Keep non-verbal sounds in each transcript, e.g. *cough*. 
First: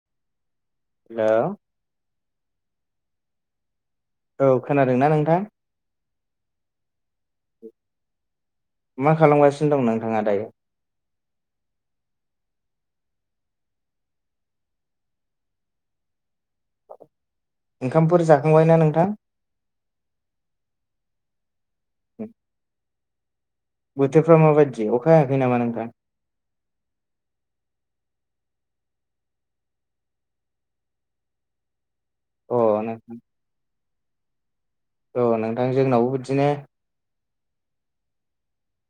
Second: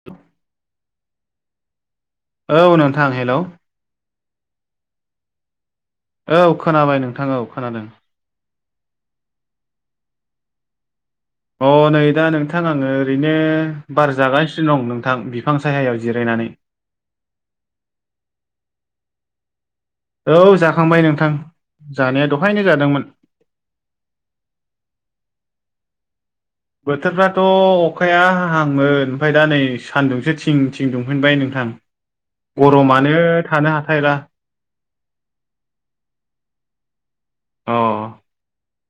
*inaudible* Hello. औ नोंथां hello. औ खोनादोंना नोंथां। औ खोनाबाय नोंथां औ खोनादों। मा खालामगासिनो दं नोंथाङा दायो? अ नै दा नोंथां आङो ओरैनो बार जागासिनो दं नोंथां बिफां साहायाव जिरायनानै। ओंखामफोर जाखांबायना नोंथां? औ जाखांबाय नोंथां, जानाया दहायनो जादोंमोन। बोथोरफ्रा माबायदि अखा हायाखै नामा नोंथां? बोथोरफ्राथ' अखाया हाहांमोन ओमफ्राय दा नै सानदुंसो थिं थिं दुंफिनबाय नोंथां। अ नोंथां गरमानो थानो हाथायला। औ नोंथां जोंनावबो बिदिनो। अ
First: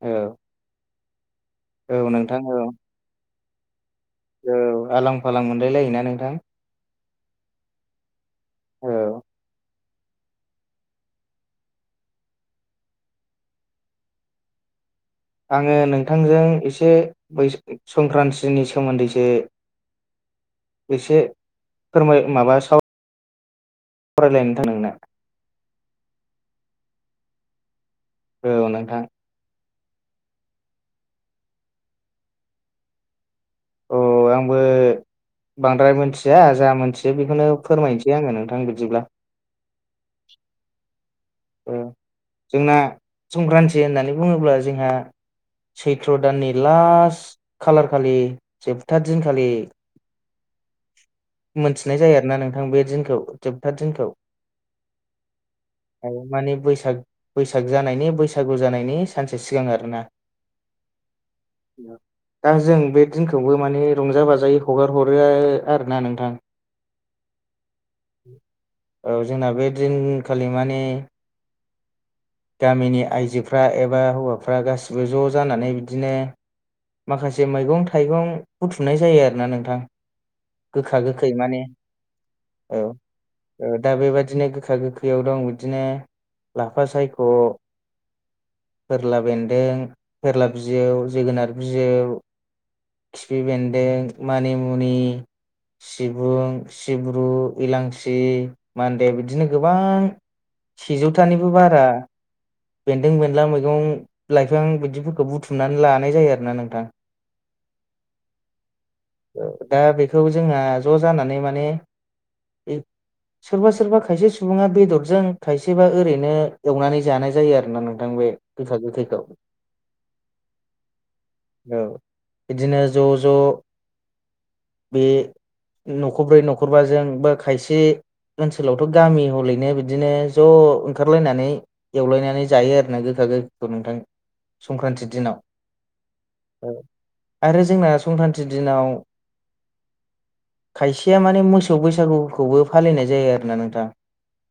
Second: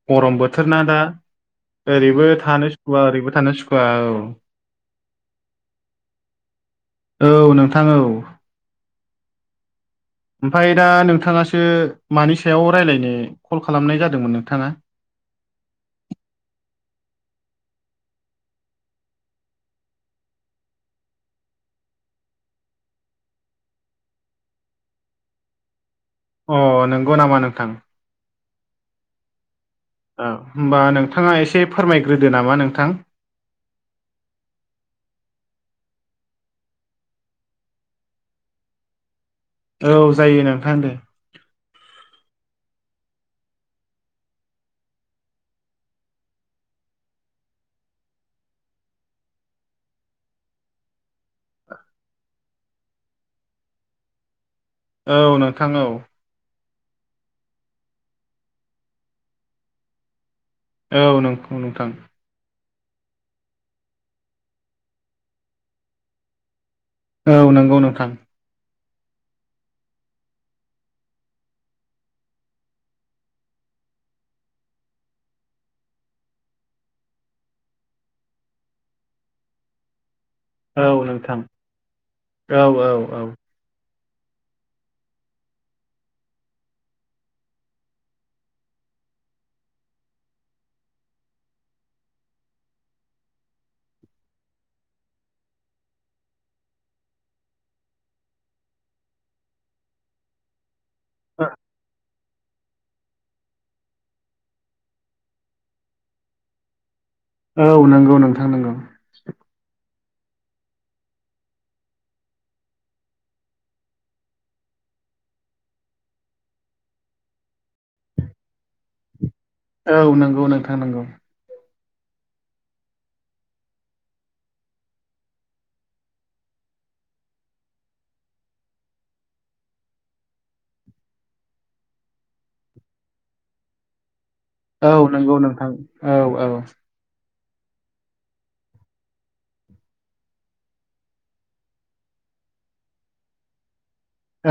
औ गरम बोथोर ना दा औ ओरैबो नोंथां औ थानो सुखुआ ओरैबो थानो सुखुवा औ। औ आलां फालां मोनलाय लायो। ना नोंथां। औ नोंथां औ। औ। ओमफाय दा नोंथाङासो मानि सायाव रायलायनो कल खालामनाय जादोंमोन नोंथाङा। आङो नोंथांजों एसे बै संक्रान्तिनि सोमोन्दैसो एसे फोरमाय माबा साव लायनो थां नोंनो। अ नंगौ नामा नोंथां? औ नोंथां। औ होमबा नोंथाङा एसे फोरमायग्रोदो नामा नोंथां। औ आंबो बांद्राय मिथिया जा मोनथियो बेखौनो फोरमायनिसै आङो नोंथां बिदिब्ला। औ जायो नोंथां दे। ओ जोंना संक्रान्ति होननानै बुङोब्ला जोंहा। सैथ्र' दाननि लास्ट खालार खालि जोबथा दिनखालि मोनथिनाय जायो आरोना नोंथां बे दिनखौ जोबथा दिनखौ औ नोंथां औ। माने बैसाग बैसाग जानायनि बैसागु जानायनि सानसे सिगां आरोना औ नंगौ नोंथां। दा जों बे दिनखौबो माने रंजा बाजायै हगारहरो आरोना नोंथां। औ नंगौ नोंथां। औ जोंना बे दिनखालि माने गामिनि आइजोफ्रा एबा हौवाफ्रा गासिबो ज' जानानै बिदिनो माखासे मैगं थाइगं बुथुमनाय जायो आरोना नोंथां औ गोखा गोखै नोंथां माने औ। ओ दा बेबादिनो गोखा गोखैयाव दं बिदिनो लाफा सायख', फोरला बेन्दों, फोरला बिजौ, जोगोनार बिजौ, खिफि बेन्दों, मानिमुनि, सिबुं, सिब्रु, इलांसि, मानदे, बिदिनो गोबां सेजौथानिबो बारा बेन्दों बेनला मैगं लाइफां बिदिफोरखौ बुथुमनानै लानाय जायो आरो ना नोंथां। औ नंगौ नोंथां नोंगौ। दा बेखौ जोंहा ज' जानानै माने, बे सोरबा सोरबा खायसे सुबुङा बेदरजों खायसेबा ओरैनो एवनानै जानाय जायो आरो ना नोंथां बे बिफा गथैखौ। औ नंगौ नोंथां नंगौ। औ बिदिनो ज' ज' बे न'खरब्रै न'खरबाजोंबो खायसे ओनसोलावथ' गामि हलैनो बिदिनो ज' ओंखारलायनानै एवलायनानै जायो आरोना गोखा गोखैखौ नोंथां। औ संक्रान्ति दिनाव नंगौ नोंथां औ औ। आरो जोंना संख्रान्थि दिनाव खायसेया माने मोसौ बैसागुखौबो फालिनाय जायो आरोना नोंथां।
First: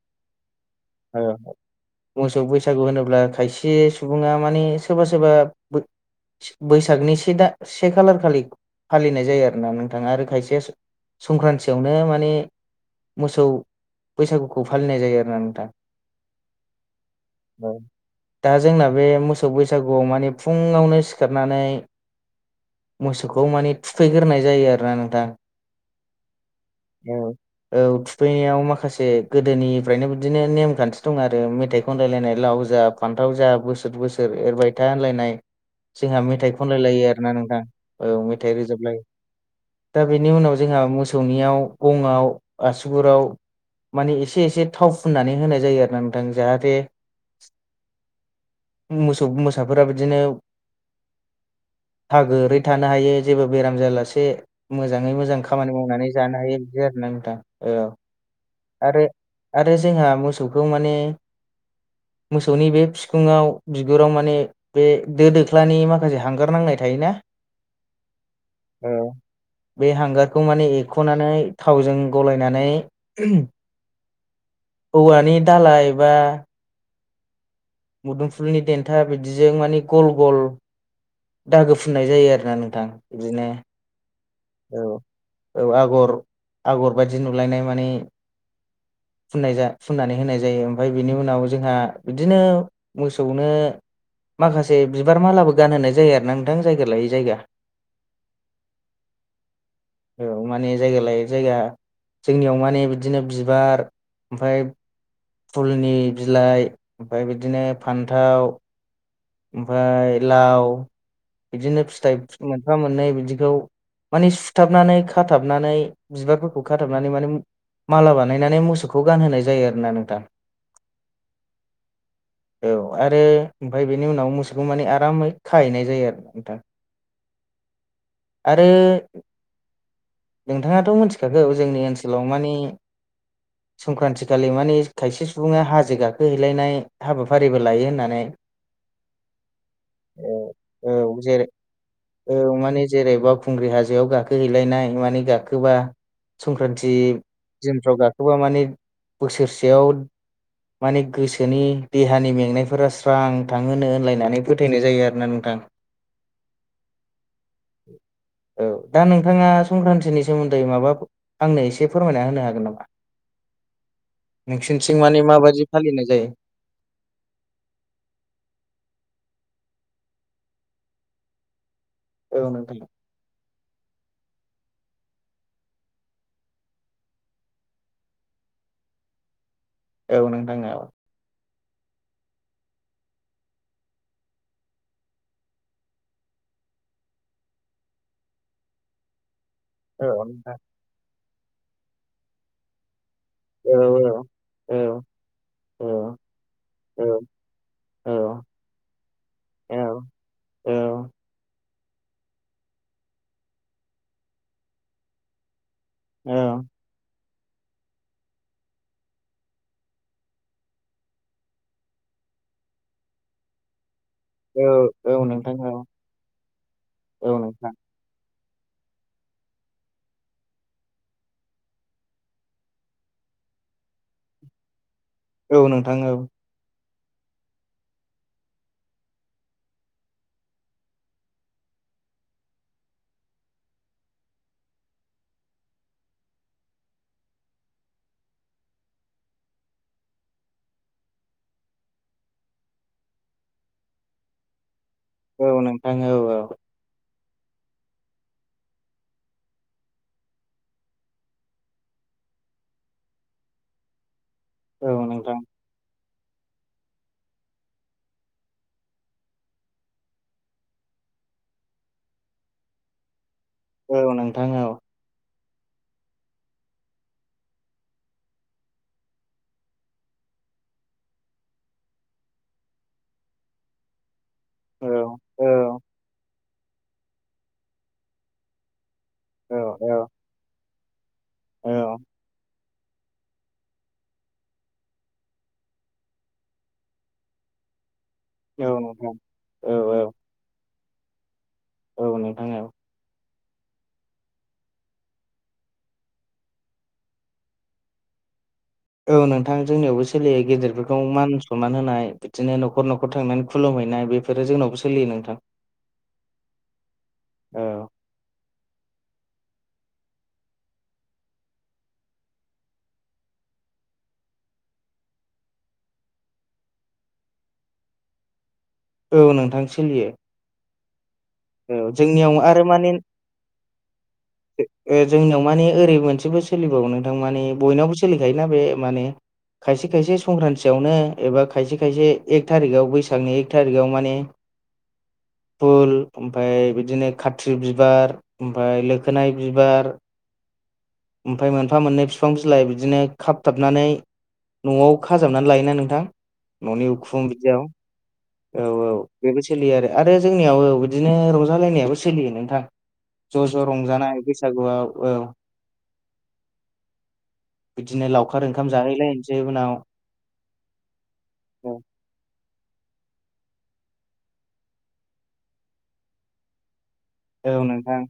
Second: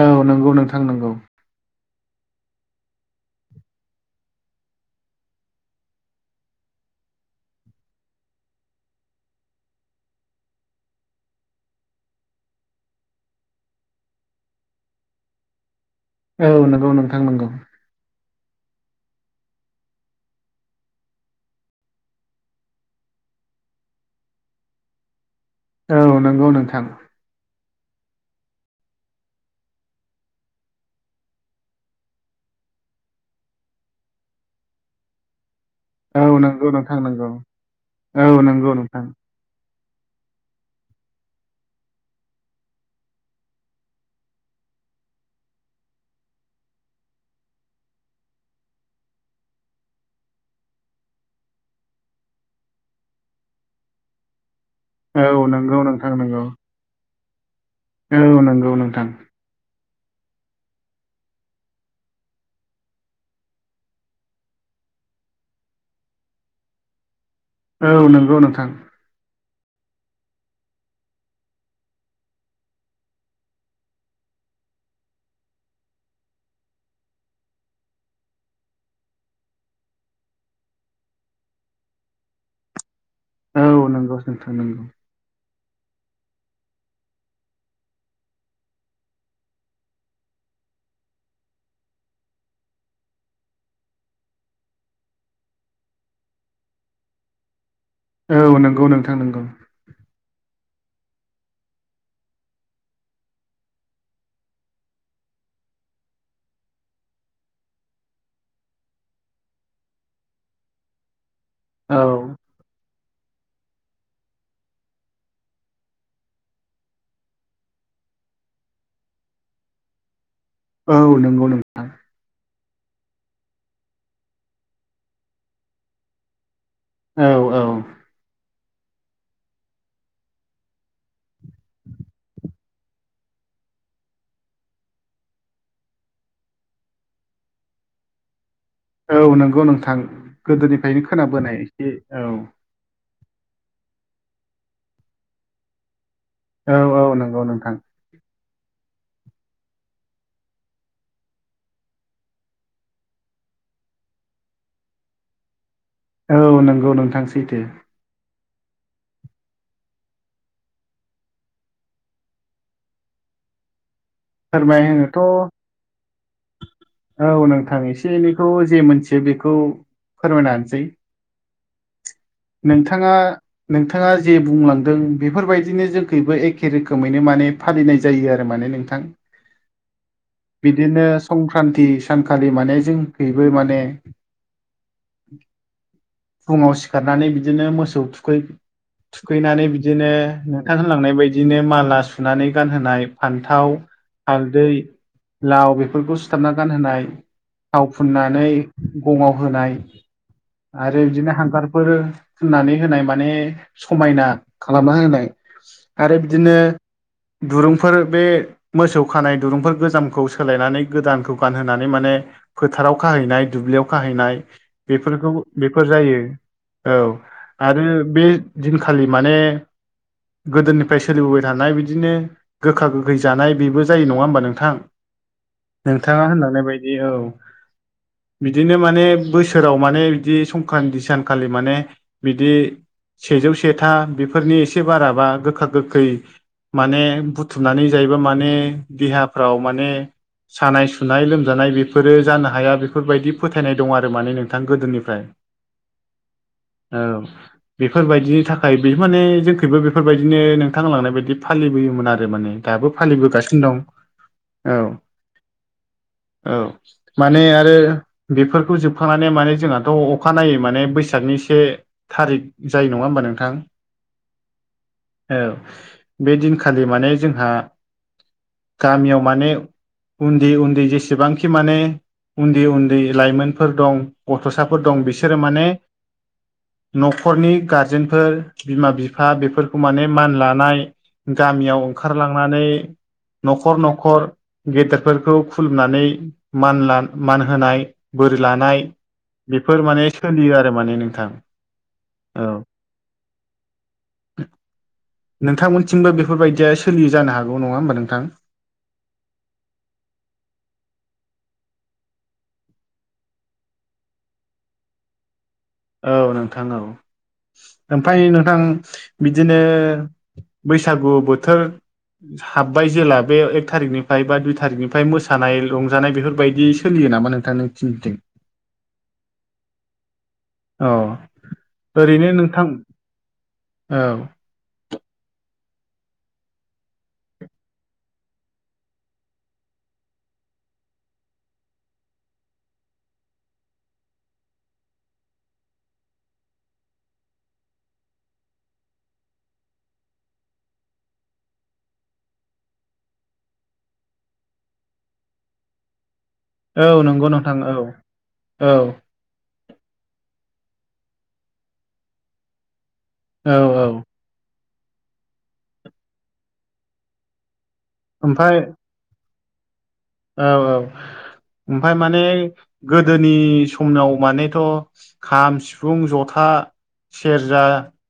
औ नंगौ नोंथां नंगौ। मोसौ बैसागु होनोब्ला खायसे सुबुङा माने सोरबा सोरबा बैसागनि से दा से खालार खालि फालिनाय जायो आरोना नोंथाङा आरो खायसेया संक्रान्तियावनो माने मोसौ बैसागुखौ फालिनाय जायो आरोना नोंथां। औ नंगौ नोंथां नोंगौ। दा जोंना बे मोसौ बैसागुआव माने फुङावनो सिखारनानै मोसौखौ माने थुफैग्रोनाय जायो आरोना नोंथां। औ नंगौ नोंथां। औ औ थुफैनायाव माखासे गोदोनिफ्रायनो बिदिनो नेमखान्थि दं आरो मेथाइ खनलायलायनाय लाव जा फान्थाव जा बोसोर बोसोर एरबाय था होनलायनाय जोंहा औ मेथाइ नंगौ खनलाय नोंथां लायो नंगौ आरोना नोंथां औ मेथाइ नंगौ रोजाबलायो। नोंथां दा बेनि उनाव जोंहा मोसौनियाव गंआव आसुगुराव माने एसे एसे थाव फुननानै होनाय जायो आरोना नोंथां जाहाथे मोसौ मोसाफोरा बिदिनो हागोरै थानो हायो जेबो बेराम जालासे मोजाङै मोजां औ खामानि नंगौ मावनानै नोंथां नंगौ जानो हायो बिदि आरो ना नोंथां औ औ नंगौ आरो नोंथां आरो जोंहा मोसौखौ माने मोसौनि बे फिखुङाव बिगुराव माने बे दो दोख्लानि माखासे हांगार नांनाय थायोना औ नंगौ नोंथां। औ। बे हांगारखौ माने एरख'नानै थावजों गलायनानै औवानि दाालाय बा मुदुमफुलनि देन्था बिदिजों माने गल गल दागो फुननाय जायो आरो ना नोंथां बिदिनो। औ नंगौ। नोंथां औ नंगौ औ आगर आगर बायदि नुलायनाय माने फनाय जा फुननानै होनाय जायो ओमफफ्राय बेनि उनाव जोंहा बिदिनो मोसौनो माखासे बिबार मालाबो गानहोनाय जाया आरोना नोंथां जायगा लायै जायगा औ नंगौ नोंथां नोंगौ औ माने जायगा लायो जायगा जोंनियाव माने बिदिनो बिबार ओमफफ्राय फुलनि बिलाइ ओमफफ्राय बिदिनो फान्थाव ओमफफ्राय लाव बिदिनो फिथाइ औ मोनफा मोननै बिदिखौ माने सुथाबनानै खाथाबनानै बिबारफोरखौ खाथाबनानै माने माला बानायनानै मोसौखौ गानहोनाय जायो आरोना नोंथां। औ नंगौ नोंथां। औ आरो ओमफ्राय बेनि उनाव मोसौखौ माने आरामै खाहैनाय जायो आरो नोंथां। औ औ। आरो नोंथाङाथ' मिथिखागौ जोंनि ओनसोलाव मानि संक्रान्तिखालि माने खायसे सुबुङा हाजो गाखोहैलायनाय हाबाफारिबो लायो होननानै औ नंगौ नोंथां गोदोनिफ्रायनो खोनाबोनाय एसे औ म जेरैबा खुंग्रि हाजोआव गाखोहैलायनाय माने गाखोबा संक्रान्ति औ औ नंगौ नोंथां दिनफ्राव गाख सोरबा माने बोसोरसेयाव माने गोसोनि देहानि मेंनायफोरा स्रां नोंथां होनो होनलायनानै फोथायनाय जायो आरोना नोंथां। औ नंगौ नोंथांसैथो। औ दा नोंथाङा संक्रान्तिनि सोमोन्दै माबा आंनो एसे फोरमायना होनो हागोन नामा? नोंसोरनिथिं माने फोरमायहोनोथ' माबायदि फालिनाय जायो? औ नोंथां एसे एनैखौ जे मोनथियो बेखौ फोरमायनासै। औ नोंथां नोंथाङा नोंथाङा जे बुंलांदों बेफोरबायदिनो जोंखबो एखे रोखोमैनो माने फालिनाय जायो आरो माने नोंथां। एनो बिदिनो संक्रान्ति सानखालि माने जोंखैयबो माने फुङाव सिखारनानै बिदिनो मोसौव थुखैनानै बिदिनो नोंथां लांनाय बायदिनो माला सुनानै गानहोनाय फान्थाव औ औ हालदै औ लाव बेफोरखौ सुथाबना औ गानहोनाय थाव औ फुननानै गंङाव होनाय आरो बिदिनो हांगारफोर फुननानै होनाय माने समायना खालामना होनाय आरो बिदिनो दुरुंफोर बे मोसौव खानाय दुरुंफोर गोजामखौ सोलायनानै गोदानखौ गानहोनानै माने फोथाराव खाहैनाय दुब्लियाव खाहैनाय औ औ बेफोरखौ नोंथां। औ बेफोर जायो औ आरो बे दिनखालि माने गोदोनिफ्राय सोलिबोबाय थानाय बिदिनो गोखा गोखैय जानाय बेबो जायो नंङा होमबा नोंथां औ नोंथां नोंथाङा होनलांनाय बायदि ए औ बिदिनो माने बोसोराव माने बिदि संक्रान्ति सानखालि माने बिदि सेजौ सेथा बेफोरनि एसे बाराबा गोखा गोखैय माने बुथुमनानै जायोबा माने देहाफ्राव माने सानाय सुनाय लोमजानाय बेफोरो जानो हाया बेफोरबायदि फोथायनाय दं आरो माने नोंथां गोदोनिफ्राय। औ नोंथां औ औ। औ बेफोरबायदिनि थाखाय बे माने जोंखैबो बेफोरबायदिनो नोंथां होनलांनाय बायदि फालिबोयोमोन आरो माने दाबो फालिबोगासिनो दं *inaudible* औ नोंथां औ माने आरो बेफोरखौ जोबखांनानै माने जोंहाथ' अखानायै माने बैसागनि से थारिक जायो नङा होमबा नोंथां? औ नोंथां औ औ बे दिनखालि माने जोंहा गामियाव माने उन्दै उन्दै जेसेबांखि माने उन्दै उन्दै लाइमोनफोर दं। गथ'साफोर औ दं बिसोरो औ माने न'खरनि गारजेनफोर बिमा बिफा फ्रा औ बेफोरखौ माने मान लानाय गामियाव ओंखारलांनानै न'खर न'खर गेदेरफोरखौ खुलुमनानै मान मान होनाय बोर औ लानाय नोंथां औ बेफोर माने सोलियो आरो माने नोंथां। औ नोंथांमोनथिंबो बेफोरबायदिया सोलियो जानो हागौ नङा होमबा नोंथां। औ नोंथां जोंनियावबो सोलियो गेदेरफोरखौ मान सनमान होनाय बिदिनो न'खर न'खर थांनानै खुलुमहैनाय बेफो बेफोरो जोंनावबो सोलियो नोंथां औ नोंथां औ औ ओमफ्राय नोंथां बिदिनो बैसागु बोथोर हाबबाय जेला बे एक थारिखनिफ्राय बा दुइ थारिखनिफ्राय मोसानाय रंजानाय बेफोरबायदि सोलियो नामा नों *unintelligible* औ नोंथां सोलियो औ औ ओरैनो जोंनियाव आरो नोंथां माने औ ओ जोंनियाव माने ओरै मोनसेबो सोलिबावो नोंथां माने बयनावबो सोलिखायोना बे माने खायसे खायसे संक्रान्तयावनो एबा खायसे खायसे एक थारिखआव बैसागनि एक थारिखआव माने फुल ओमफ्राय बिदिनो खाथ्रि बिबार ओमफ्राय लोखोनाय बिबार ओमफ्राय मोनफा मोननै फिफां बिलाइ बिदिनो खाबथाबनानै न'आव खाजाबनानै लायोना नोंथां न'नि औ नंगौ उखुम नोंथां बिदियाव औ औ औ बेबो सोलियो आरो आरो जोंनियाव बिदिनो रंजालायनायाबो सोलियो नोंथां ज' औ ज' औ रंजानाय बैसागुआव औ बिदिनो लावखार ओमफ्राय ओंखाम जाहैलायसै उनाव औ औ औ ओमफ्राय माने गोदोनि समाव मानेथ' खाम सिफुं जथा औ सेरजा नोंथां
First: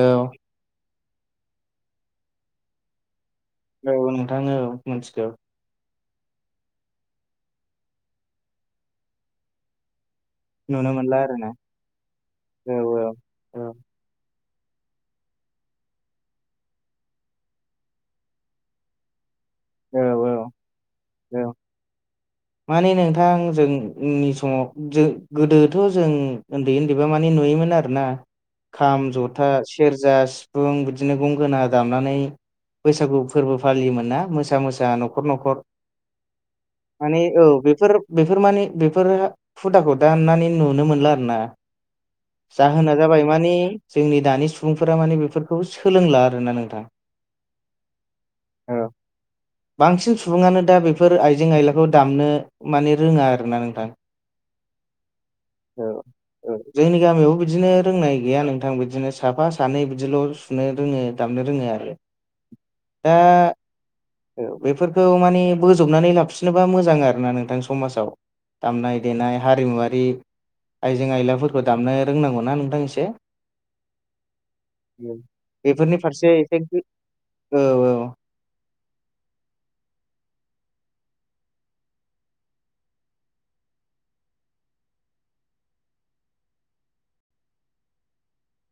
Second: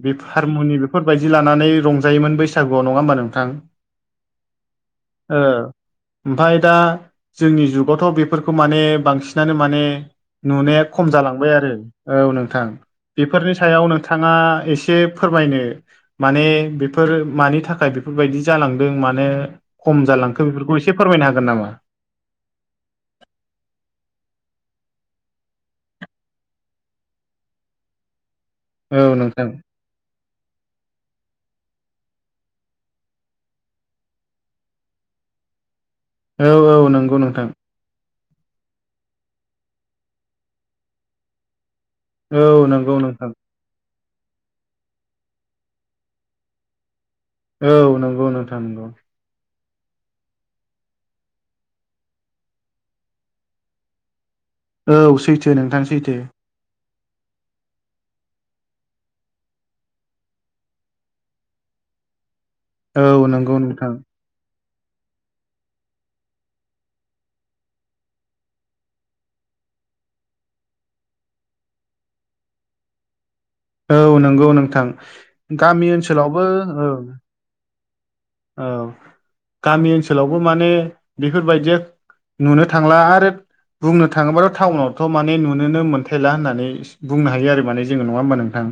औ बे हारमुनि बेफोरबायदि लानानै रंजायोमोन बैसागुआव नङा होमबा नोंथां? नोंगौ नोंथां औ मिथिगौ ओमफ्राय दा जोंनि जुगावथ' बेफोरखौ माने बांसिनानो माने नुनाया नुनो खम मोनला आरोना जालांबाय आरो औ नोंथां बेफोरनि औ सायाव नोंथाङा एसे फोरमायनो माने बेफोरो मानि थाखाय बेफोरबायदि जालांदों मानो औ खम जालांखो औ बेफोरखौ एसे फोरमायनो हागोन औ नामा? माने नोंथां जोंनि समाव जों गोदोथ' जों उन्दै उन्दैबा माने नुयोमोन आरोना औ खाम जथा नोंथां सि सेरजा सिफुं बिदिनो गंगोना दामनानै बैसागु फोरबो फालियोमोन ना मोसा मोसा न'खर न'खर औ औ नंगौ माने औ नोंथां बेफोर बेफोर माने बेफोर हुदाखौ दाननानै नुनो मोनला आरो ना औ नंगौ जाहोना जाबाय नोंथां मानि जोंनि दानि सुबुंफोरा माने बेफोरखौ सोलोंला आरोना नोंथां औ नंगौ नोंथा औ नंगौ बांसिन सुबुङानो दा बेफोर आइजें आयलाखौ दामनो माने रोङा आरो ना नोंथां औ सैथो नोंथां सैथो। जोंनि गामियावबो बिदिनो रोंनाय गैया नोंथां बिदिनो साफा सानै बिदिल' दामनो रोङो दामनो रोङो आरो। दा औ नंगौ नोंथां औ बेफोरखौ माने बोजबनानै लाबोफिनोबा मोजां आरोना नोंथां समाजाव। दामनाय देनाय हारिमुवारि आयजें आइलाफोरखौ दामनो रोंनांगौना नोंथां एसे औ नंगौ नोंथां गामि बेफोरनि फारसे ओनसोलावबो एसे औ औ औ औ गामि ओनसोलावबो माने बेफोरबायदिया नुनो थांला आरो बुंनो थाङोबाथ' टाउनावथ' माने नुनोनो मोनथायला होननानै बुंनो हायो आरो माने जोङो नङा होमबा नोंथां?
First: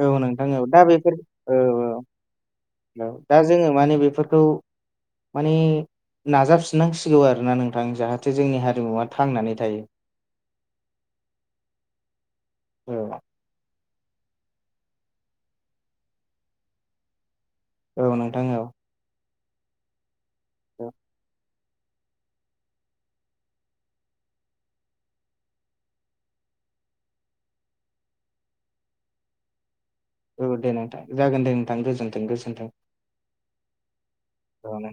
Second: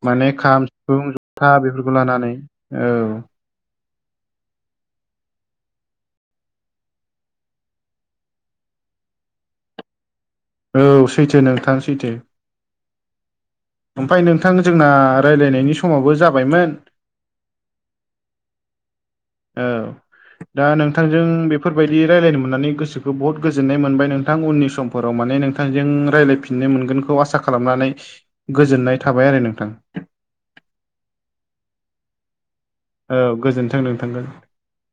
औ औ माने नोंथां खाम, औ दा सिफुं, बेफोर जथा औ बेफोरखौ लानानै औ। जोङो माने बेफोरखौ माने नाजाबफिननांसिगौ आरोना नोंथां। जाहाथे जोंनि हारिमुवा थांनानै थायो। औ सैथो नोंथां सैथो। औ। ओमफ्राय नोंथां जोंना रायलायनायनि समावबो जाबायमोन। औ नोंथां औ। औ दा औ नोंथांजों बे बेफोरबायदि रायलायनो मोननानै गोसोखौ बहुत गोजोननाय मोनबाय नोंथां उननि समफोराव माने नोंथांजों रायलायफि ननो मोनगोनखौ आसा खालामनानै गोजोननाय थाबाय आरो नोंथां। औ दे नोंथां जागोन दे नोंथां गोजोन्थों गोजोन्थों। औ गोजोन्थों नों थांगोन। औ नों